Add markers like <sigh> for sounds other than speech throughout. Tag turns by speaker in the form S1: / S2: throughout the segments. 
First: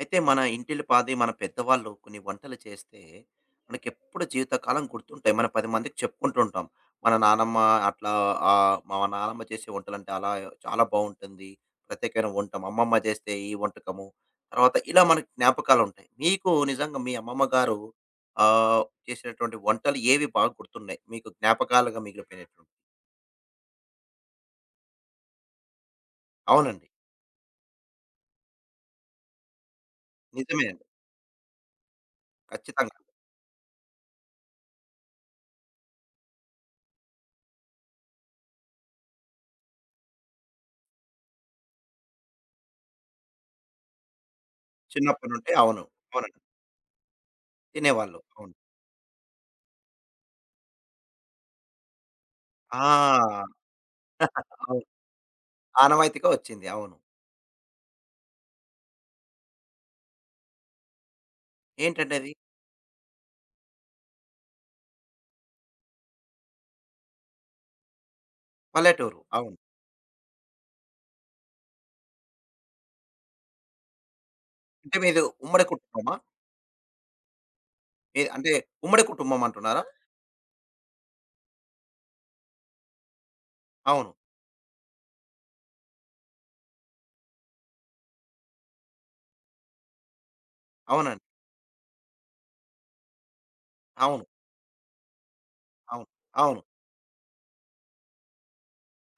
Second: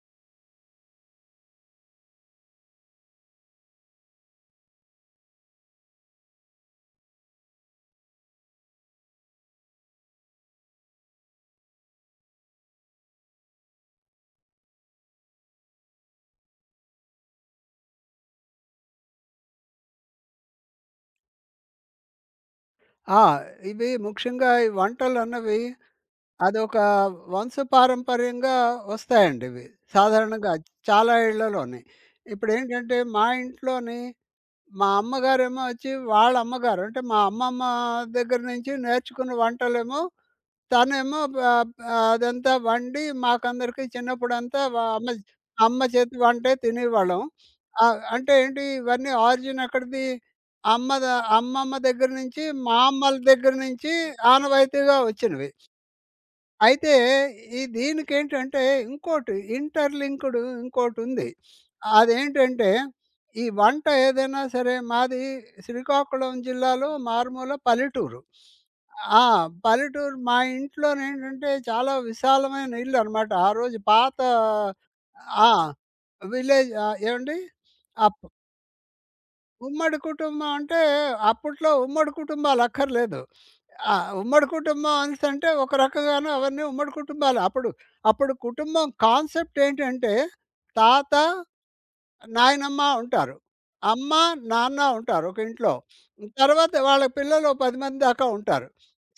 S1: అయితే మన ఇంటిల్లిపాది మన పెద్దవాళ్ళు కొన్ని వంటలు చేస్తే మనకెప్పుడు జీవితకాలం గుర్తుంటాయి. మనం 10 మందికి చెప్పుకుంటూ ఉంటాం. మన నానమ్మ అట్లా మా నానమ్మ చేసే వంటలంటే అలా చాలా బావుంటుంది. ప్రత్యేకమైన వంట. మా అమ్మమ్మ చేస్తే ఈ వంటకము. తర్వాత ఇలా మనకు జ్ఞాపకాలుంటాయి. మీకు నిజంగా మీ అమ్మమ్మ గారు ఆహ్, చేసినటువంటి వంటలు ఏవి బాగా గుర్తున్నాయి? మీకు జ్ఞాపకాలుగా మిగిలిపోయినటువంటి?
S2: ఆ! ఇవి ముఖ్యంగా ఈ వంటలన్నవి, అదొక
S1: అవునండి.
S2: వంశపారంపర్యంగా వస్తాయండి ఇవి. సాధారణంగా
S1: నిజమే అండి.
S2: చాలా ఇళ్లలోని.
S1: ఖచ్చితంగా.
S2: ఇప్పుడేంటంటే మా ఇంట్లోని మా అమ్మగారేమో వచ్చి వాళ్ళ అమ్మగారు అంటే మా అమ్మమ్మ దగ్గర నుంచి నేర్చుకున్న వంటలేమో తనేమో అదంతా వండి మాకందరికి చిన్నప్పుడంతా అమ్మ
S1: చిన్నప్పటి నుండి
S2: అమ్మ
S1: అవును.
S2: చేతి
S1: అవునండి.
S2: వంటే తినేవాళ్ళం.
S1: తినేవాళ్ళు.
S2: అంటే
S1: అవును.
S2: ఏంటి ఇవన్నీ ఆరిజిన్ ఎక్కడిది? అమ్మ ద అమ్మమ్మ దగ్గర నుంచి, మా అమ్మల
S1: ఆ!
S2: దగ్గర నుంచి
S1: <laughs> అవును.
S2: ఆనవాయితీగా వచ్చినవి.
S1: ఆనవాయితీగా వచ్చింది.
S2: అయితే
S1: అవును.
S2: ఈ దీనికేంటంటే ఇంకోటి ఇంటర్‌లింక్‌డ్ ఇంకోటుంది.
S1: ఏంటంటే అది?
S2: అదేంటంటే ఈ వంట ఏదైనా సరే మాది శ్రీకాకుళం జిల్లాలో మారుమూల పల్లెటూరు.
S1: పల్లెటూరు.
S2: ఆ!
S1: అవును.
S2: పల్లెటూరు, మా ఇంట్లోనేంటంటే చాలా విశాలమైన ఇల్లనమాట. ఆ రోజు పాత
S1: అంటే మీది
S2: ఆ!
S1: ఉమ్మడి కుటుంబమా?
S2: విలేజ్ ఏవండి? అప్
S1: మీది అంటే ఉమ్మడి కుటుంబం అంటున్నారా?
S2: ఉమ్మడి కుటుంబం అంటే అప్పట్లో ఉమ్మడి కుటుంబాలు అక్కర్లేదు. ఆ!
S1: అవును.
S2: ఉమ్మడి కుటుంబం అనేసంటే ఒక రకంగాను అవన్నీ ఉమ్మడి కుటుంబాలు. అప్పుడు అప్పుడు కుటుంబం కాన్సెప్ట్ ఏంటంటే తాత,
S1: అవునండి.
S2: నాయనమ్మ ఉంటారు. అమ్మ,
S1: అవును.
S2: నాన్న ఉంటారు ఒక ఇంట్లో.
S1: అవును. అవును.
S2: తర్వాత వాళ్ళ పిల్లలు ఓ 10 మంది దాకా ఉంటారు.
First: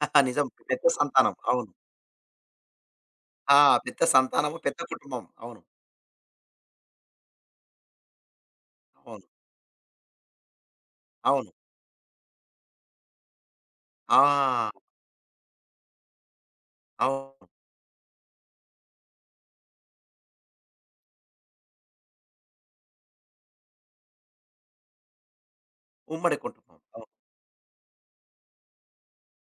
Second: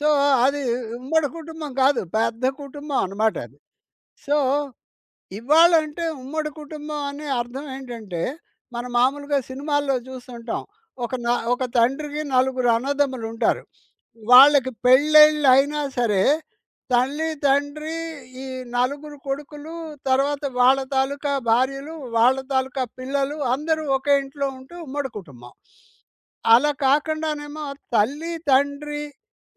S2: సో,
S1: <laughs> నిజం.
S2: అది
S1: పెద్ద
S2: ఉమ్మడి
S1: సంతానం. అవును.
S2: కుటుంబం కాదు. పెద్ద కుటుంబం అనమాట
S1: ఆ!
S2: అది.
S1: పెద్ద
S2: సో,
S1: సంతానము, పెద్ద కుటుంబం. అవును.
S2: ఇవ్వాలంటే ఉమ్మడి కుటుంబం అనే అర్థం ఏంటంటే, మనం
S1: అవును.
S2: మామూలుగా సినిమాల్లో చూస్తుంటాం. ఒక న
S1: అవును.
S2: ఒక తండ్రికి నలుగురు అన్నదమ్ములుంటారు.
S1: ఆ!
S2: వాళ్ళకి పెళ్ళిళ్ళయినా సరే, తల్లి,
S1: అవును.
S2: తండ్రి, ఈ నలుగురు కొడుకులు, తర్వాత వాళ్ళ తాలూకా భార్యలు, వాళ్ళ తాలూకా పిల్లలు అందరూ ఒకే ఇంట్లో ఉంటూ ఉమ్మడి కుటుంబం.
S1: ఉమ్మడి
S2: అలా
S1: కుటుంబం. అవును.
S2: కాకుండానేమో తల్లి, తండ్రి,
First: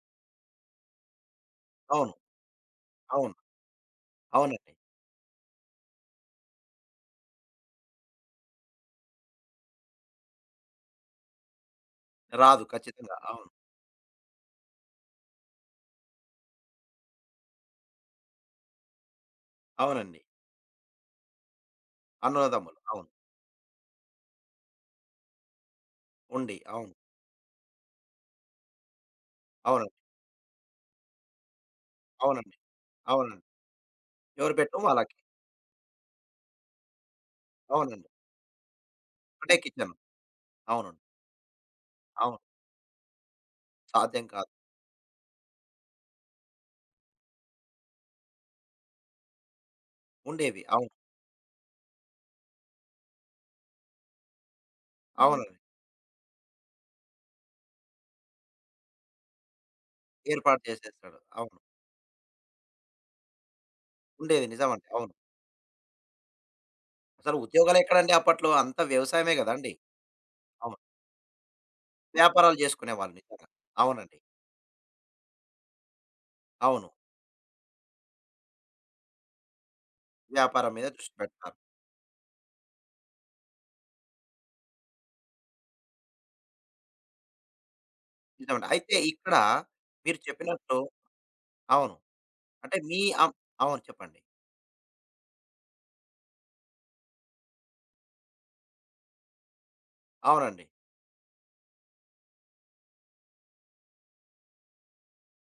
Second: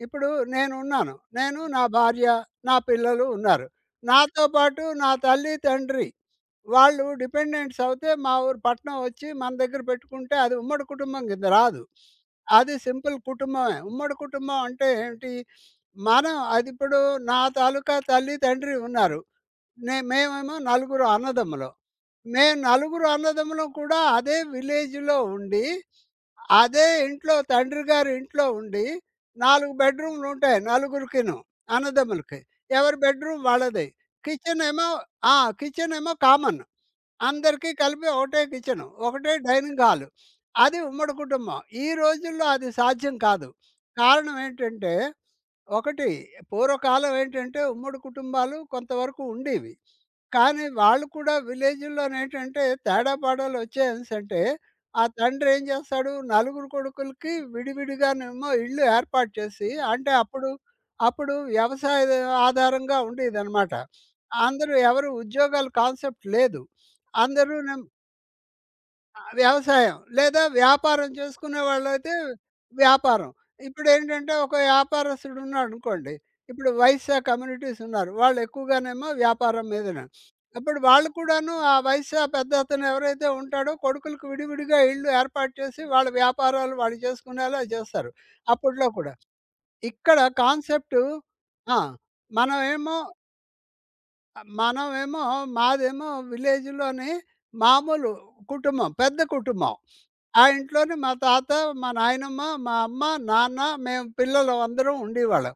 S2: ఇప్పుడు నేనున్నాను. నేను, నా
S1: అవును.
S2: భార్య, నా పిల్లలు
S1: అవును.
S2: ఉన్నారు. నాతో
S1: అవునండి.
S2: పాటు నా తల్లి, తండ్రి వాళ్ళు డిపెండెంట్స్ అవుతే మా ఊరు పట్నం వచ్చి మన దగ్గర పెట్టుకుంటే అది ఉమ్మడి కుటుంబం కింద రాదు.
S1: రాదు
S2: అది
S1: ఖచ్చితంగా.
S2: సింపుల్
S1: అవును.
S2: కుటుంబమే. ఉమ్మడి కుటుంబం అంటే ఏంటి? మనం అది ఇప్పుడు నా తాలూకా తల్లి, తండ్రి ఉన్నారు.
S1: అవునండి.
S2: మేమేమో నలుగురు అన్నదమ్ములం. మేము
S1: అన్నదమ్ములు.
S2: నలుగురు
S1: అవును.
S2: అన్నదమ్ములం కూడా అదే విలేజ్‌లో ఉండి
S1: ఉండి.
S2: అదే
S1: అవును.
S2: ఇంట్లో తండ్రి గారి ఇంట్లో ఉండి 4
S1: అవునండి.
S2: బెడ్‌రూమ్‌లు ఉంటాయి నలుగురికిను, అన్నదమ్ములకి.
S1: అవునండి.
S2: ఎవరి బెడ్‌రూమ్
S1: అవునండి.
S2: వాళ్ళది.
S1: ఎవరి
S2: కిచెన్
S1: బెడ్‌రూమ్
S2: ఏమో
S1: వాళ్ళకి.
S2: ఆ! కిచెన్ ఏమో కామన్. అందరికీ కలిపి
S1: అవునండి.
S2: ఒకటే కిచెను, ఒకటే
S1: ఒకటే
S2: డైనింగ్
S1: కిచెన్.
S2: హాలు. అది
S1: అవునండి.
S2: ఉమ్మడి కుటుంబం. ఈ
S1: అవును.
S2: రోజుల్లో అది సాధ్యం కాదు.
S1: సాధ్యం
S2: కారణం
S1: కాదు.
S2: ఏంటంటే, ఒకటి, పూర్వకాలం ఏంటంటే ఉమ్మడి కుటుంబాలు కొంతవరకు ఉండేవి.
S1: ఉండేవి.
S2: కానీ
S1: అవును.
S2: వాళ్ళు కూడా విలేజుల్లోనేంటంటే తేడా పాడాలు వచ్చాయనేసంటే, ఆ
S1: అవును.
S2: తండ్రి
S1: అవునండి.
S2: ఏం చేస్తాడు, నలుగురు కొడుకులకి విడివిడిగానేమో ఇళ్ళు ఏర్పాటు చేసి, అంటే అప్పుడు,
S1: ఏర్పాటు చేసేస్తాడు.
S2: అప్పుడు
S1: అవును.
S2: వ్యవసాయ ఆధారంగా ఉండేదనమాట.
S1: ఉండేది
S2: అందరూ
S1: నిజమండి.
S2: ఎవరు
S1: అవును.
S2: ఉద్యోగాల కాన్సెప్ట్ లేదు.
S1: అసలు
S2: అందరూనే
S1: ఉద్యోగాలెక్కడండి అప్పట్లో అంతా వ్యవసాయమే గదండీ!
S2: వ్యవసాయం లేదా
S1: అవును.
S2: వ్యాపారం చేసుకునే వాళ్ళైతే
S1: వ్యాపారాలు జేసుకునేవాళ్ళు
S2: వ్యాపారం.
S1: నిజంగా. అవునండి.
S2: ఇప్పుడేంటంటే ఒక వ్యాపారస్తుడు ఉన్నాడనుకోండి. ఇప్పుడు
S1: అవును.
S2: వైశ్య కమ్యూనిటీస్ ఉన్నారు. వాళ్ళు ఎక్కువగానేమో వ్యాపారం మీదనే.
S1: వ్యాపారం
S2: అప్పుడు
S1: మీద
S2: వాళ్ళు
S1: దృష్టి
S2: కూడాను
S1: పెడతారు.
S2: ఆ వైశ్య పెద్దతను ఎవరైతే ఉంటాడో కొడుకులకి విడివిడిగా ఇళ్ళు ఏర్పాటు చేసి వాళ్ళ వ్యాపారాలు వాళ్ళు చేసుకునేలా చేస్తారు
S1: నిజమండి.
S2: అప్పట్లో
S1: అయితే
S2: కూడా.
S1: ఇక్కడ
S2: ఇక్కడ
S1: మీరు చెప్పినట్టు
S2: కాన్సెప్టు ఆ!
S1: అవును. అంటే
S2: మనమేమో
S1: మీ అం అవును. చెప్పండి.
S2: మనమేమో మాదేమో విలేజ్‌లోని మామూలు కుటుంబం, పెద్ద కుటుంబం. ఆ
S1: అవునండి.
S2: ఇంట్లోనే మా తాత, మా నాయనమ్మ, మా అమ్మ, నాన్న, మేము పిల్లలు అందరం ఉండేవాళ్ళం.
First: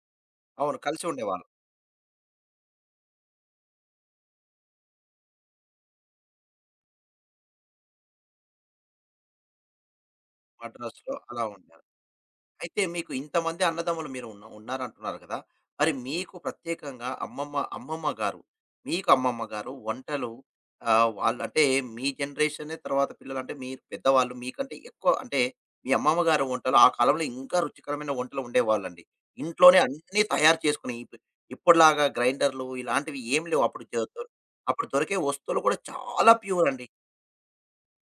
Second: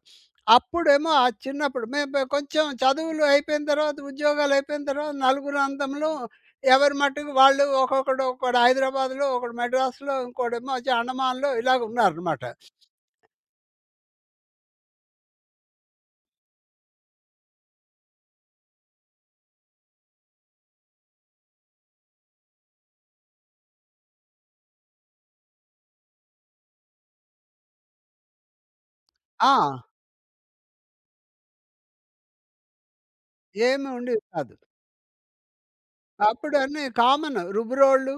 S1: అవును. కలిసి
S2: అప్పుడేమో ఆ
S1: ఉండేవాళ్ళు.
S2: చిన్నప్పుడు మేము కొంచెం చదువులు అయిపోయిన తర్వాత, ఉద్యోగాలు అయిపోయిన తర్వాత నలుగురు అందములు ఎవరి మట్టుకు వాళ్ళు ఒక్కొక్కడు, ఒక్కోడు హైదరాబాద్‌లో, ఒకడు మద్రాసులో, ఇంకోడేమో వచ్చి
S1: మద్రాసులో అలా
S2: అండమాన్‌లో
S1: ఉండే
S2: ఇలాగ ఉన్నారనమాట.
S1: అయితే మీకు ఇంతమంది అన్నదమ్ములు మీరు ఉన్నారంటున్నారు కదా! మరి మీకు ప్రత్యేకంగా అమ్మమ్మ గారు మీకు అమ్మమ్మ గారు వంటలు వాళ్ళంటే మీ జనరేషనే తర్వాత పిల్లలంటే మీరు పెద్దవాళ్ళు మీకంటే ఎక్కువ అంటే మీ అమ్మమ్మ గారి వంటలు ఆ కాలంలో ఇంకా రుచికరమైన వంటలు ఉండేవాళ్ళండి.
S2: ఆ!
S1: ఇంట్లోనే అన్నీ తయారు చేసుకుని ఇప్పటిలాగా గ్రైండర్లు ఇలాంటివి ఏమి లేవు. అప్పుడు
S2: ఏమి
S1: జ
S2: ఉండేది
S1: దొ
S2: కాదు.
S1: అప్పుడు దొరికే వస్తువులు కూడా చాలా
S2: అప్పుడు
S1: ప్యూర్
S2: అన్నీ
S1: అండి.
S2: కామన్. రుబ్బురోళ్ళు,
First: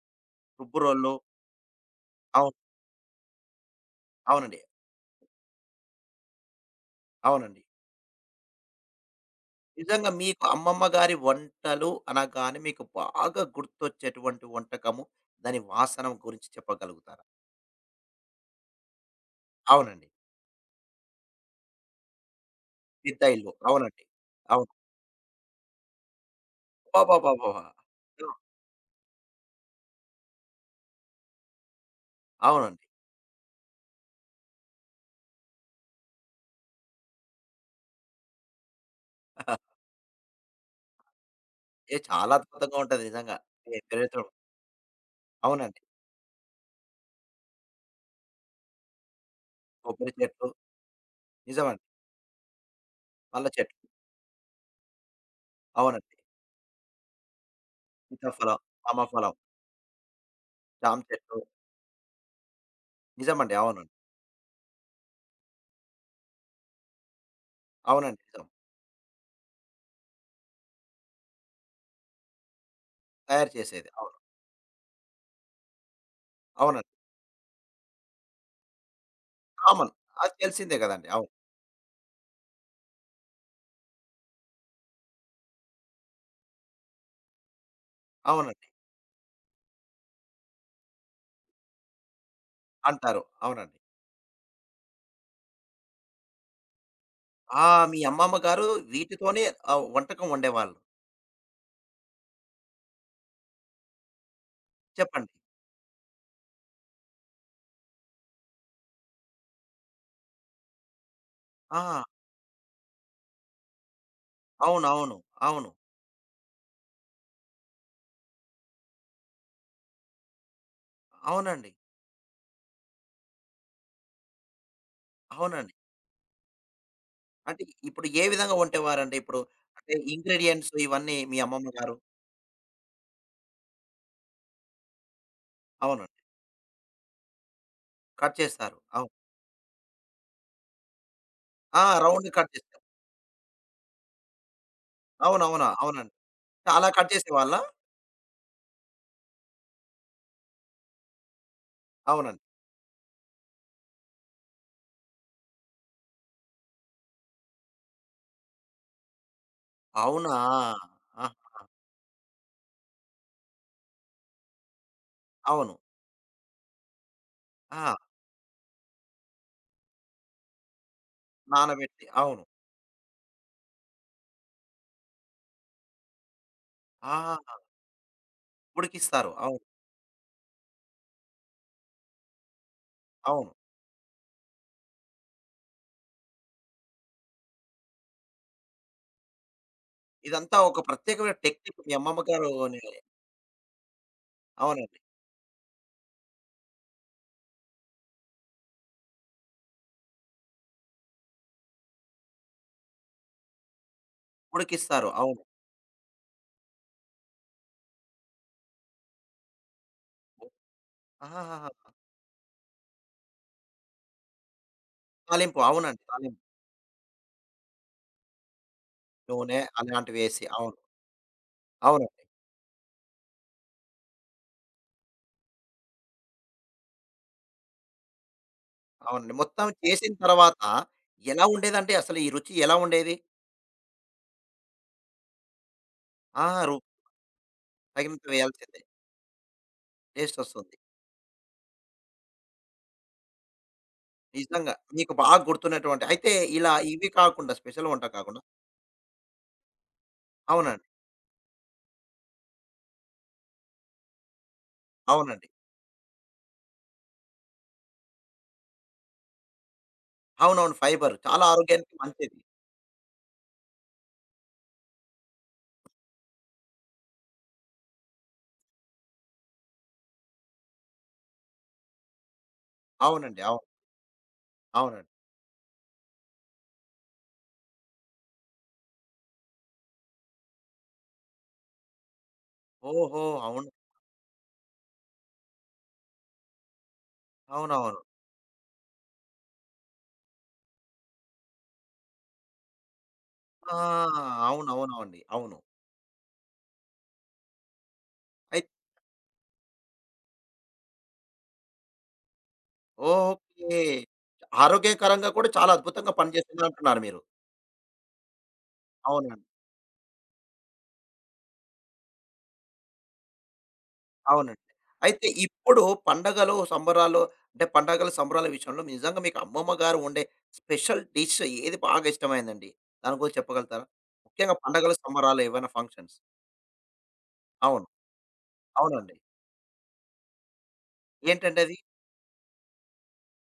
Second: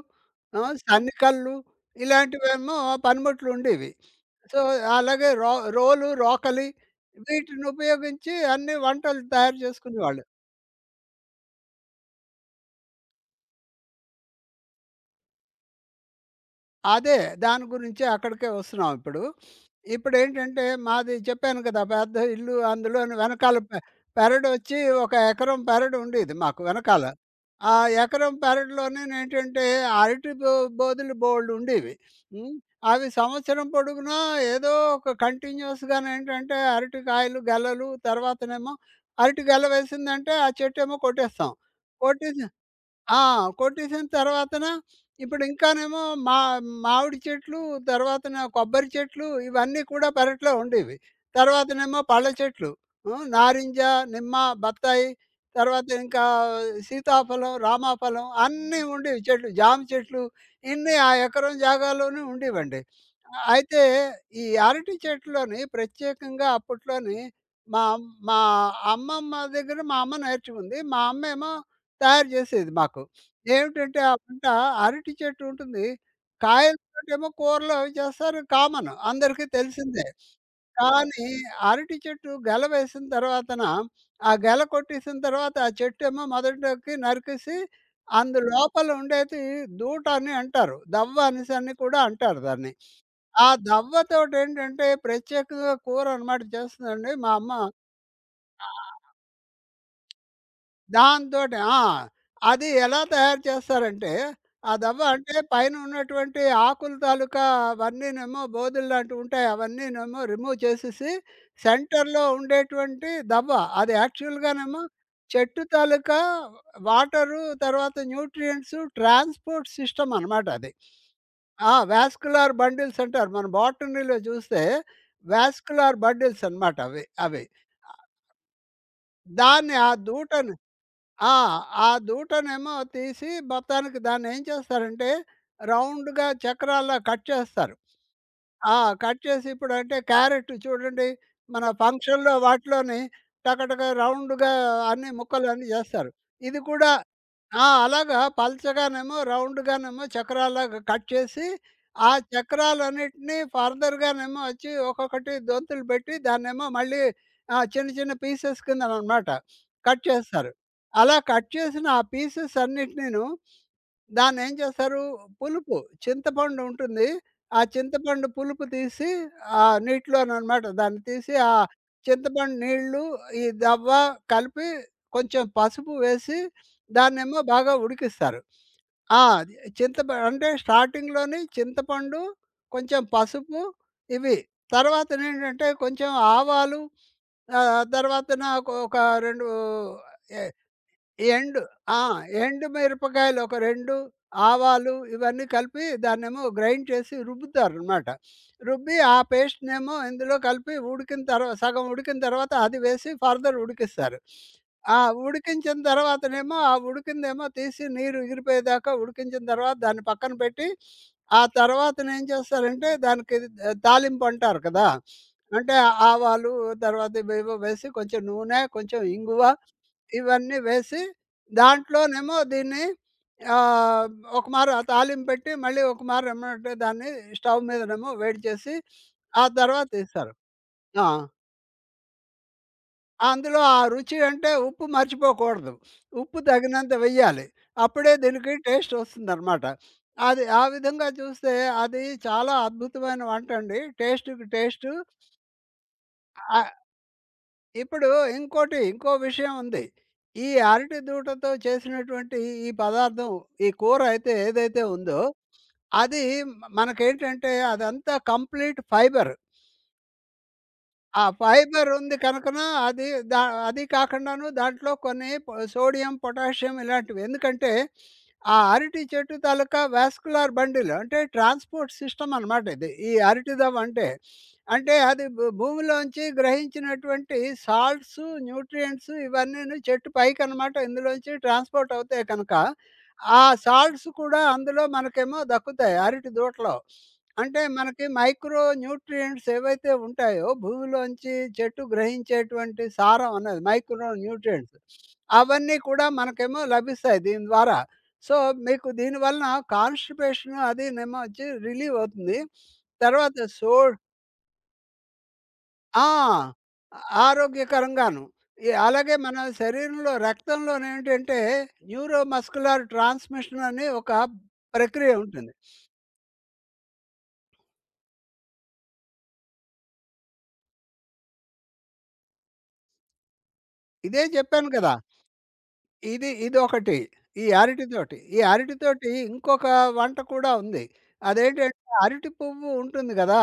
S2: ఆ!
S1: రుబ్బురోళ్ళు
S2: సన్నికళ్ళు
S1: అవును.
S2: ఇలాంటివేమో పనిముట్లు ఉండేవి.
S1: అవునండి.
S2: సో, అలాగే రోలు, రోకలి
S1: అవునండి.
S2: వీటిని ఉపయోగించి అన్ని వంటలు తయారు
S1: నిజంగా
S2: చేసుకునేవాళ్ళు.
S1: మీకు అమ్మమ్మ గారి వంటలు అనగానే మీకు బాగా గుర్తొచ్చేటువంటి వంటకము, దాని వాసన గురించి
S2: అదే.
S1: చెప్పగలుగుతారా?
S2: దాని గురించే అక్కడికే వస్తున్నాం ఇప్పుడు.
S1: అవునండి.
S2: ఇప్పుడేంటంటే మాది చెప్పాను కదా! పెద్ద ఇల్లు, అందులోని
S1: పెద్ద ఇల్లు.
S2: వెనకాల
S1: అవునండి. అవును.
S2: పెరడొచ్చి ఒక ఎకరం పెరడు ఉండేది మాకు వెనకాల.
S1: అబ్బబ్బబ్బబ్బా!
S2: ఆ
S1: హ్మ్.
S2: ఎకరం పెరడులోనేనేంటంటే అరటి బొ బోదులు బోలెడుండేవి. హ్మ్.
S1: అవునండి.
S2: అవి సంవత్సరం పొడుగునా ఏదో ఒక కంటిన్యూయస్‌గానేంటంటే అరటికాయలు, గెలలు, తర్వాతనేమో అరటి గెల వేసిందంటే ఆ చెట్టేమో కొట్టేస్తాం.
S1: ఏ చాలా
S2: కొట్టేసి
S1: అద్భుతంగా ఉంటది
S2: ఆ!
S1: నిజంగా. ఏ
S2: కొట్టేసిన
S1: పెరుగుతూ
S2: తర్వాతన ఇప్పుడు
S1: అవునండి.
S2: ఇంకానేమో మా మామిడి చెట్లు, తర్వాతన కొబ్బరి చెట్లు ఇవన్నీ కూడా
S1: కొబ్బరి చెట్లు
S2: పెరట్లో ఉండేవి.
S1: నిజమండి.
S2: తర్వాతనేమో పళ్ళ చెట్లు. హ్మ్.
S1: పళ్ళ చెట్లు
S2: నారింజ, నిమ్మ, బత్తాయి, తర్వాత
S1: అవునండి.
S2: ఇంకా సీతాఫలం, రామాఫలం
S1: సీతాఫలం,
S2: అన్నీ ఉండేవి
S1: ఆమఫలం,
S2: చెట్లు. జామ చెట్లు, ఇన్ని
S1: జామ
S2: ఆ
S1: చెట్టు
S2: ఎకరం జాగాలోనే ఉండేవండి.
S1: నిజమండి.
S2: అయితే
S1: అవునండి.
S2: ఈ అరటి చెట్లోని ప్రత్యేకంగా అప్పట్లోని మా
S1: అవునండి.
S2: మా
S1: నిజం.
S2: అమ్మమ్మ దగ్గర మా అమ్మ నేర్చుకుంది. మా అమ్మేమో తయారు చేసేది మాకు.
S1: తయారు చేసేది.
S2: ఏమిటంటే ఆ
S1: అవును.
S2: పంట అరటి చెట్టు ఉంటుంది.
S1: అవునండి.
S2: కాయలతోటేమో కూరలు అవి చేస్తారు కామన్, అందరికీ
S1: కామన్.
S2: తెలిసిందే.
S1: అది తెలిసిందే కదండీ.
S2: కానీ
S1: అవును.
S2: అరటి చెట్టు గెల వేసిన తర్వాతన, ఆ గెల కొట్టేసిన తర్వాత ఆ చెట్టేమో మొదటికి నరికేసి అందు
S1: అవునండి.
S2: లోపల ఉండేది దూట అని అంటారు. దవ్వ అనేసని కూడా అంటారు దాన్ని.
S1: అంటారు.
S2: ఆ
S1: అవునండి.
S2: దవ్వతోటేంటంటే ప్రత్యేకంగా కూర అనమాట చేస్తుందండి మా అమ్మ.
S1: ఆ! మీ అమ్మమ్మ గారు వీటితోనే వంటకం వండేవాళ్ళు.
S2: దాంతోటి అది ఎలా తయారు చేస్తారంటే, ఆ దవ్వ
S1: చెప్పండి.
S2: అంటే పైన ఉన్నటువంటి ఆకుల తాలూకా అవన్నీనేమో బోదెలు లాంటివి ఉంటాయి. అవన్నీనేమో రిమూవ్ చేసేసి,
S1: ఆ!
S2: సెంటర్‌లో ఉండేటువంటి దవ్వ. అది యాక్చువల్‌గానేమో
S1: అవునవును.
S2: చెట్టు
S1: అవును.
S2: తాలూకా వాటరు, తర్వాత న్యూట్రియంట్స్ ట్రాన్స్‌పోర్ట్ సిస్టమ్ అనమాట అది.
S1: అవునండి.
S2: వాస్కులర్ బండిల్స్ అంటారు. మన బోటనీలో చూస్తే
S1: అవునండి.
S2: వాస్కులర్ బండిల్స్ అనమాట అవి. అవి.
S1: అంటే ఇప్పుడు ఏ విధంగా వండేవారండి ఇప్పుడు?
S2: దాన్ని ఆ
S1: అంటే
S2: దూటను
S1: ఇంగ్రీడియెంట్స్ ఇవన్నీ
S2: ఆ!
S1: మీ అమ్మమ్మ
S2: ఆ
S1: గారు
S2: దూటనేమో తీసి మొత్తానికి దాన్నేం చేస్తారంటే,
S1: అవునండి.
S2: రౌండ్‌గా చక్రాల్లా కట్ చేస్తారు.
S1: కట్
S2: ఆ!
S1: చేస్తారు. అవును.
S2: కట్ చేసి ఇప్పుడంటే క్యారెట్ చూడండి, మన
S1: ఆ! రౌండ్
S2: ఫంక్షన్‌లో
S1: కట్ చేస్తారు.
S2: వాటిలోని టకటక రౌండ్‌గా అన్ని ముక్కలన్నీ
S1: అవునవునా!
S2: జేస్తారు.
S1: అవునండి.
S2: ఇది
S1: అలా
S2: కూడా
S1: కట్ చేసేవాళ్ళా?
S2: అలాగా పలచగానేమో, రౌండ్‌గానేమో చక్రాల్లాగా కట్ చేసి, ఆ
S1: అవునండి.
S2: చక్రాలన్నిటిని ఫర్దర్‌గానేమో వచ్చి ఒక్కొక్కటి దొంతులు పెట్టి, దాన్నేమో మళ్ళీ చిన్న చిన్న పీసెస్ కిందననమాట కట్
S1: అవునా!
S2: చేస్తారు. అలా
S1: ఆహ్,
S2: కట్ చేసిన ఆ పీసెస్ అన్నిటినీను, దాన్నేం చేస్తారు,
S1: అవును.
S2: పులుపు చింతపండు ఉంటుంది. ఆ
S1: ఆ!
S2: చింతపండు పులుపు తీసి ఆ నీటిలోననమాట దాన్ని తీసి, ఆ
S1: నానబెట్టి అవును.
S2: చింతపండు నీళ్ళు, ఈ దవ్వ కలిపి కొంచెం పసుపు వేసి
S1: ఆ!
S2: దాన్నేమో బాగా ఉడికిస్తారు.
S1: ఉడికిస్తారు.
S2: అది
S1: అవును.
S2: అంటే స్టార్టింగ్‌లోని చింతపండు, కొంచెం
S1: అవును.
S2: పసుపు ఇవి. తర్వాతనేంటంటే కొంచెం ఆవాలు, తర్వాతన ఒక ఒక 2 ఎ
S1: ఇదంతా ఒక ప్రత్యేకమైన
S2: ఎండు
S1: టెక్నిక్ మీ
S2: ఆ!
S1: అమ్మమ్మ గారు
S2: ఎండు
S1: నే
S2: మిరపకాయలు ఒక 2, ఆవాలు
S1: అవునండి.
S2: ఇవన్నీ కలిపి దాన్నేమో గ్రైండ్ చేసి రుబ్బుతారనమాట. రుబ్బి ఆ పేస్ట్‌నేమో ఇందులో కలిపి ఉడికిన తర్వా సగం ఉడికిన తర్వాత అది వేసి ఫర్దర్ ఉడికిస్తారు. ఆ
S1: ఉడికిస్తారు. అవును.
S2: ఉడికించిన తర్వాతనేమో ఆ ఉడికిందేమో తీసి నీరు ఎగిరిపోయేదాకా ఉడికించిన తర్వాత దాన్ని పక్కన పెట్టి, ఆ
S1: ఆహాహాహా!
S2: తర్వాతనేం చేస్తారంటే దానికి తాలింపు అంటారు కదా!
S1: తాలింపు.
S2: అంటే
S1: అవునండి. తాలింపు.
S2: ఆవాలు, తర్వాత ఇవేవో వేసి కొంచెం నూనె, కొంచెం ఇంగువ
S1: నూనె అలాంటివేసి.
S2: ఇవన్నీ
S1: అవును.
S2: వేసి
S1: అవునండి.
S2: దాంట్లోనేమో దీన్ని ఆహ్, ఒక మార తాలింపు పెట్టి మళ్ళీ ఒక మార ఏమంటే దాన్ని స్టవ్ మీదనేమో వేడి చేసి
S1: అవునండి.
S2: ఆ
S1: మొత్తం
S2: తర్వాత
S1: చేసిన
S2: ఏస్తారు.
S1: తర్వాత
S2: ఆ!
S1: ఎలా ఉండేదంటే అసలు ఈ రుచి ఎలా ఉండేది?
S2: అందులో ఆ రుచి అంటే ఉప్పు మర్చిపోకూడదు. ఉప్పు
S1: ఆ! రు
S2: తగినంత వెయ్యాలి. అప్పుడే
S1: తగినంత
S2: దీనికి
S1: వేయాల్సిందే.
S2: టేస్ట్ వస్తుందనమాట. అది ఆ
S1: టేస్టొస్తుంది.
S2: విధంగా చూస్తే అది చాలా అద్భుతమైన వంటండి. టేస్ట్‌కి
S1: నిజంగా.
S2: టేస్టు.
S1: మీకు బాగా గుర్తున్నటువంటి అయితే
S2: ఆ
S1: ఇలా ఇవి కాకుండా స్పెషల్ వంట
S2: ఇప్పుడు
S1: కాకుండా
S2: ఇంకోటి, ఇంకో విషయం ఉంది. ఈ
S1: అవునండి.
S2: అరటి దూడతో చేసినటువంటి ఈ పదార్థం, ఈ కూర అయితే ఏదైతే ఉందో,
S1: అవునండి.
S2: అది మనకేంటంటే అదంతా కంప్లీట్ ఫైబర్.
S1: అవునవును. ఫైబర్. చాలా
S2: ఫైబర్
S1: ఆరోగ్యానికి
S2: ఉంది
S1: మంచిది.
S2: కనుకన అది దా అది కాకుండాను దాంట్లో కొన్ని సోడియం, పొటాషియం ఇలాంటివి. ఎందుకంటే ఆ అరటి చెట్టు తాలూకా వాస్కులర్ బండిల్ అంటే ట్రాన్స్‌పోర్ట్ సిస్టమ్ అనమాట ఇది. ఈ
S1: అవునండి.
S2: అరటి
S1: అవును.
S2: దవ్వ అంటే. అంటే
S1: అవునండి.
S2: అది భూమిలోంచి గ్రహించినటువంటి సాల్ట్స్, న్యూట్రియంట్స్ ఇవన్నీను చెట్టు పైకనమాట ఇందులోంచి ట్రాన్స్‌పోర్ట్ అవుతాయి కనుక,
S1: ఓహో!
S2: ఆ
S1: అవును.
S2: సాల్ట్స్ కూడా అందులో మనకేమో దక్కుతాయి అరటి దూటలో. అంటే
S1: అవునవును.
S2: మనకి మైక్రో న్యూట్రియంట్స్ ఏవైతే ఉంటాయో భూమిలోంచి చెట్టు గ్రహించేటువంటి సారం అన్నది
S1: ఆ!
S2: మైక్రో న్యూట్రియంట్స్
S1: అవునవునండి. అవును.
S2: అవన్నీ కూడా మనకేమో లభిస్తాయి దీని ద్వారా. సో,
S1: అయి
S2: మీకు దీనివలన కాన్‌స్టిపేషన్ అదీనేమో వచ్చి రిలీవ్ అవుతుంది. తర్వాత
S1: ఓకే. ఆరోగ్యకరంగా కూడా చాలా
S2: ఆ!
S1: అద్భుతంగా పనిచేస్తుందంటున్నారు మీరు.
S2: ఆరోగ్యకరంగాను. అలాగే మన
S1: అవునండి.
S2: శరీరంలో రక్తంలోనే ఏంటంటే న్యూరోమస్కులర్ ట్రాన్స్‌మిషన్ అని ఒక
S1: అవునండి.
S2: ప్రక్రియ
S1: అయితే
S2: ఉంటుంది.
S1: ఇప్పుడు పండగలు, సంబరాలు అంటే పండగల, సంబరాల విషయంలో నిజంగా మీకు అమ్మమ్మ గారు వండే స్పెషల్ డిష్ ఏది బాగా ఇష్టమైందండి? దాని గురించి చెప్పగలుగుతారా?
S2: ఇదే
S1: ముఖ్యంగా
S2: చెప్పాను కదా!
S1: పండగలు, సంబరాలు ఏవైనా ఫంక్షన్స్.
S2: ఇది ఇదొకటి. ఈ
S1: అవును.
S2: అరటితోటి. ఈ అరటితోటి
S1: అవునండి.
S2: ఇంకొక వంట కూడా ఉంది.
S1: ఏంటండి అది?
S2: అదేంటంటే అరటి పువ్వు ఉంటుంది గదా!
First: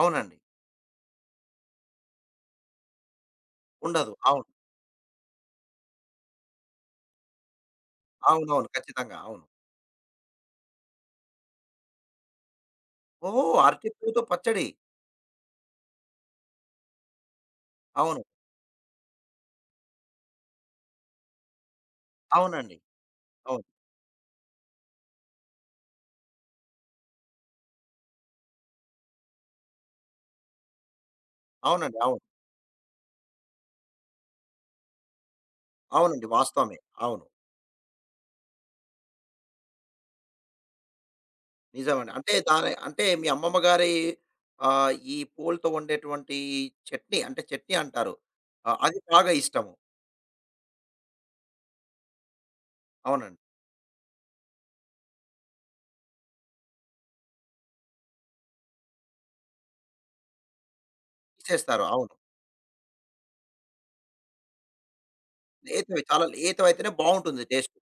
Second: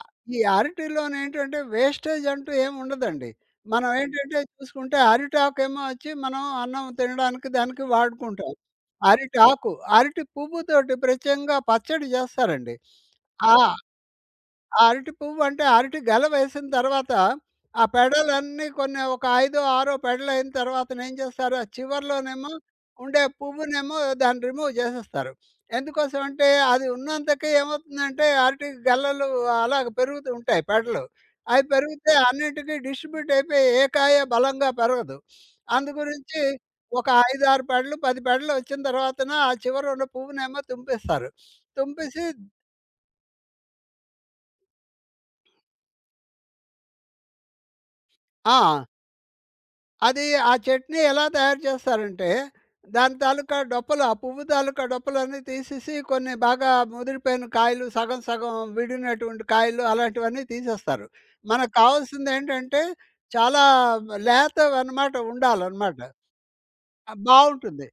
S1: అవునండి.
S2: ఈ అరటిలోనేంటంటే వేస్టేజ్ అంటూ ఏమి ఉండదండి. మనం
S1: ఉండదు.
S2: ఏంటంటే
S1: అవును.
S2: చూసుకుంటే అరిటాకేమో వచ్చి మనం అన్నం తినడానికి దానికి వాడుకుంటాం.
S1: అవునవును. ఖచ్చితంగా. అవును.
S2: అరిటాకు, అరటి పువ్వుతోటి ప్రత్యేకంగా పచ్చడి జేస్తారండి.
S1: ఓహ్!
S2: ఆ!
S1: అరటి పూతో పచ్చడి.
S2: అరటి పువ్వు అంటే అరటి గెల వేసిన తర్వాత, ఆ
S1: అవును.
S2: పెడలన్నీ కొన్ని ఒక ఐదో, ఆరో పెడలయిన తర్వాతనేం చేస్తారు, ఆ చివర్లోనేమో
S1: అవునండి.
S2: ఉండే
S1: అవును.
S2: పువ్వునేమో దాన్ని రిమూవ్ చేసేస్తారు. ఎందుకోసం అంటే అది ఉన్నంతకి ఏమవుతుందంటే అరటి గెలలు అలాగ పెరుగుతూ ఉంటాయి పెడలు. అవి
S1: అవునండి.
S2: పెరిగితే
S1: అవును.
S2: అన్నిటికి డిస్ట్రిబ్యూట్ అయిపోయి ఏ కాయ బలంగా పెరగదు. అందు
S1: అవునండి.
S2: గురించి
S1: వాస్తవమే.
S2: ఒక
S1: అవును.
S2: 5, 6 పెడలు, 10 పెడలు వచ్చిన తర్వాతన ఆ చివర ఉన్న పువ్వునేమో తుంపేస్తారు.
S1: నిజమండి.
S2: తుంపేసి
S1: అంటే దాని అంటే మీ అమ్మమ్మ గారి ఈ పూలతో వండేటువంటి చట్నీ అంటే చట్నీ అంటారు.
S2: ఆ!
S1: అది బాగా ఇష్టము.
S2: అది ఆ చట్నీ ఎలా తయారు చేస్తారంటే, దాని
S1: అవునండి.
S2: తాలూకా డొప్పలు, ఆ పువ్వు తాలూకా డొప్పలన్నీ తీసేసి కొన్ని బాగా ముదిరిపోయిన కాయలు, సగం సగం విడినటువంటి కాయలు అలాంటివన్నీ తీసేస్తారు. మనకు
S1: తీసేస్తారు. అవును.
S2: కావాల్సిందేంటంటే, చాలా లేతవన్నమాట ఉండాలన్నమాట.
S1: లేతవి చాలా లేతవైతేనే బావుంటుంది టేస్ట్.
S2: బావుంటుంది.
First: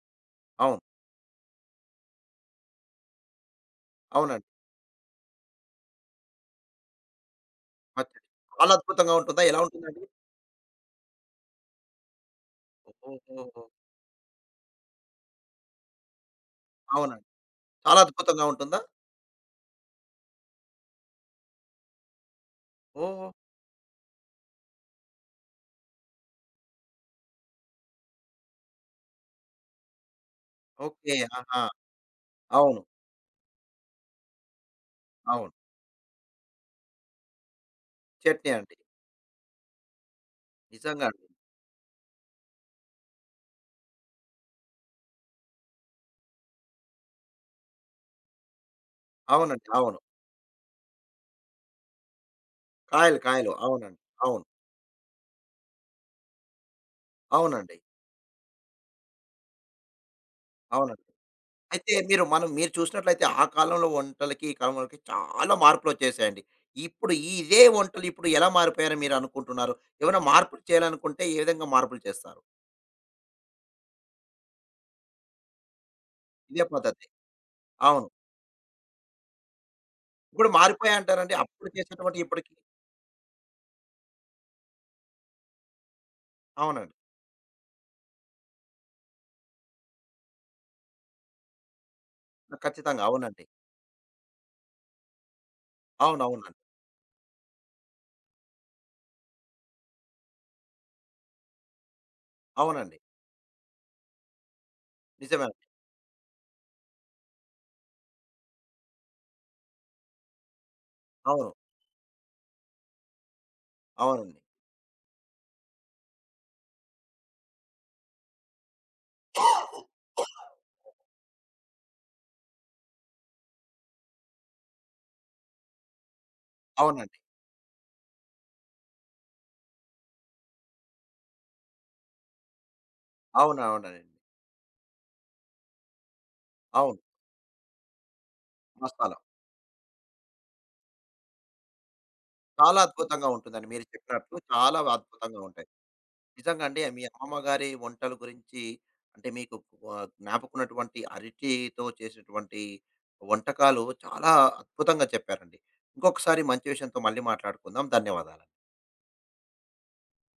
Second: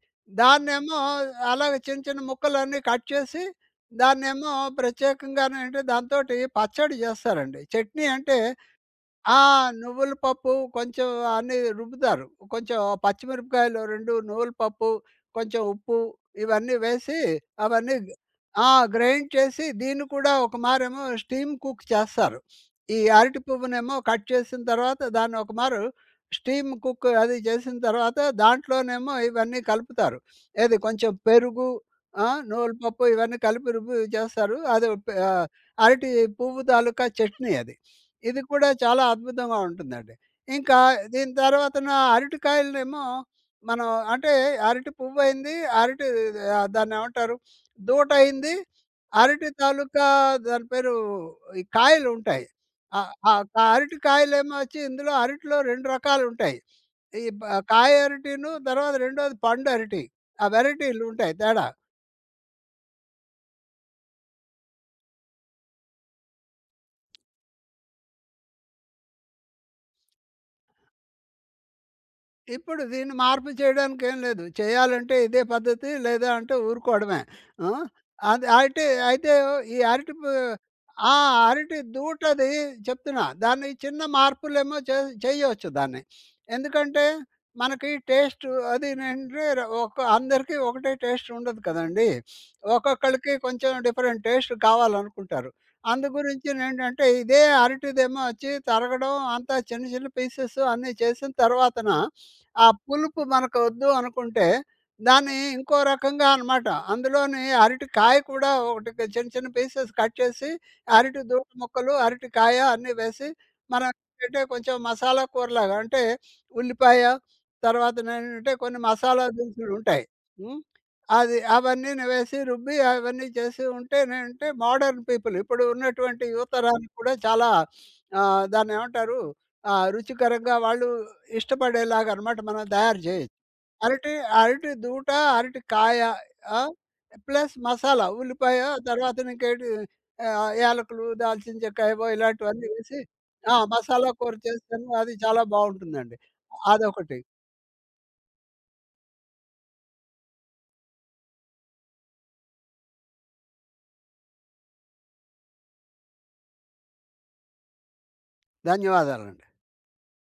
S1: అవును.
S2: దాన్నేమో అలాగే చిన్న చిన్న ముక్కలన్నీ కట్ చేసి,
S1: అవునండి.
S2: దాన్నేమో ప్రత్యేకంగాను ఏంటి దాంతోటి పచ్చడి చేస్తారండి. చట్నీ
S1: పచ్చడి.
S2: అంటే
S1: చాలా అద్భుతంగా
S2: ఆ!
S1: ఉంటుందా? ఎలా ఉంటుందండి?
S2: నువ్వుల పప్పు కొంచెం అన్నీ రుబ్బుతారు. కొంచెం
S1: ఓహోహో!
S2: పచ్చిమిరపకాయలు 2, నువ్వుల పప్పు, కొంచెం ఉప్పు ఇవన్నీ వేసి
S1: అవునండి.
S2: అవన్నీ
S1: చాలా అద్భుతంగా
S2: ఆ!
S1: ఉంటుందా?
S2: గ్రైండ్ చేసి దీన్ని కూడా ఒక మారేమో స్టీమ్ కుక్ చేస్తారు. ఈ
S1: ఓహ్!
S2: అరటి పువ్వునేమో కట్ చేసిన తర్వాత దాన్ని ఒక మారు స్టీమ్ కుక్ అది చేసిన తర్వాత దాంట్లోనేమో ఇవన్నీ కలుపుతారు. ఏది కొంచెం
S1: ఓకే. ఆహా!
S2: పెరుగు, నువ్వుల
S1: అవును.
S2: పప్పు ఇవన్నీ కలిపి రుబ్బి చేస్తారు. అది
S1: అవును.
S2: అరటి పువ్వు తాలూకా చట్నీ అది. ఇది
S1: చట్నీ
S2: కూడా
S1: అండి.
S2: చాలా అద్భుతంగా ఉంటుందండి. ఇంకా
S1: నిజంగా అండి.
S2: దీని తర్వాతన అరటికాయలనేమో మనం అంటే అరటి పువ్వయింది, అరటి దాన్నేమంటారు దూటయింది, అరటి
S1: అవునండి. అవును.
S2: తాలూకా దాని పేరు ఈ కాయలుంటాయి. ఆహ్,
S1: కాయలు,
S2: ఆహ్,
S1: కాయలు.
S2: అరటి
S1: అవునండి. అవును.
S2: కాయలేమో వచ్చి ఇందులో అరటిలో 2 రకాలుంటాయి. ఈ బ
S1: అవునండి.
S2: కాయ అరటిను, తర్వాత రెండోది పండు అరటి. ఆ
S1: అవునండి.
S2: వెరైటీలుంటాయి తేడా.
S1: అయితే మీరు మనం మీరు చూసినట్లయితే ఆ కాలంలో వంటలకి, ఈ కాలంలోకి చాలా మార్పులొచ్చేసాయండి. ఇప్పుడు ఈ ఇదే వంటలు ఇప్పుడు ఎలా మారిపోయారని మీరు అనుకుంటున్నారు? ఏమైనా మార్పులు చేయాలనుకుంటే ఏ విధంగా మార్పులు చేస్తారు?
S2: ఇప్పుడు దీన్ని మార్పు చేయడానికి ఏం లేదు. చేయాలంటే ఇదే పద్ధతి లేదా అంటే
S1: ఇదే పద్ధతి.
S2: ఊరుకోవడమే. ఆ!
S1: అవును.
S2: అది అయితే, అయితే ఈ అరటి పూ
S1: ఇప్పుడు
S2: ఆ!
S1: మారిపోయాయంటారండి. అప్పుడు
S2: అరటి
S1: చేసేటువంటి
S2: దూటది
S1: ఇప్పటికి
S2: చెప్తున్నా. దాన్ని చిన్న మార్పులేమో చేయొచ్చు దాన్ని.
S1: అవునండి.
S2: ఎందుకంటే మనకి టేస్ట్ అదీనంటే ఒక అందరికీ ఒకటే టేస్ట్ ఉండదు కదండీ.
S1: ఖచ్చితంగా.
S2: ఒక్కొక్కళ్ళకి
S1: అవునండి.
S2: కొంచెం డిఫరెంట్ టేస్ట్ కావాలనుకుంటారు. అందు
S1: అవునవునండి. అవునండి.
S2: గురించినేంటంటే ఇదే అరటిదేమో వచ్చి తరగడం అంతా చిన్న చిన్న పీసెస్ అన్నీ చేసిన తర్వాతన ఆ
S1: అవునండి,
S2: పులుపు మనకు వద్దు అనుకుంటే దాన్ని
S1: నిజమేనండి.
S2: ఇంకో రకంగా అనమాట. అందులోని అరటికాయ కూడా ఒకటి చిన్న చిన్న పీసెస్ కట్ చేసి, అరటి దూడ
S1: అవును.
S2: ముక్కలు, అరటికాయ అన్నీ వేసి మనం
S1: అవునండి.
S2: ఏంటంటే కొంచెం మసాలా కూరలాగా అంటే ఉల్లిపాయ, తర్వాతనేంటంటే కొన్ని మసాలా దినుసులుంటాయి. హ్మ్. అది అవన్నీని వేసి రుబ్బి అవన్నీ చేసి ఉంటేనేంటే మోడర్న్ పీపుల్ ఇప్పుడు ఉన్నటువంటి యువతరానికి కూడా
S1: అవునండి.
S2: చాలా ఆహ్, దాన్నేమంటారు ఆ! రుచికరంగా వాళ్ళు ఇష్టపడేలాగా అనమాట మనం తయారు చేయొచ్చు.
S1: అవునవునండి.
S2: అరటి, అరటి దూట, అరటి కాయ ఆ!
S1: అవును.
S2: ప్లస్ మసాలా, ఉల్లిపాయ,
S1: మసాలా.
S2: తర్వాత ఇంకేంటి యాలకులు, దాల్చిన చెక్క ఏవో ఇలాంటివన్నీ
S1: చాలా
S2: వేసి
S1: అద్భుతంగా ఉంటుందండి. మీరు
S2: మసాలా
S1: చెప్పినట్లు
S2: కూర
S1: చాలా
S2: చేస్తాను. అది
S1: అద్భుతంగా
S2: చాలా
S1: ఉంటాయి.
S2: బావుంటుందండి.
S1: నిజంగా అండి. మీ
S2: అదొకటి.
S1: అమ్మమ్మగారి వంటల గురించి అంటే మీకు జ్ఞాపకమున్నటువంటి అరటితో చేసినటువంటి వంటకాలు చాలా అద్భుతంగా చెప్పారండి. ఇంకొకసారి మంచి విషయంతో మళ్ళీ మాట్లాడుకుందాం. ధన్యవాదాలు.
S2: ధన్యవాదాలండి.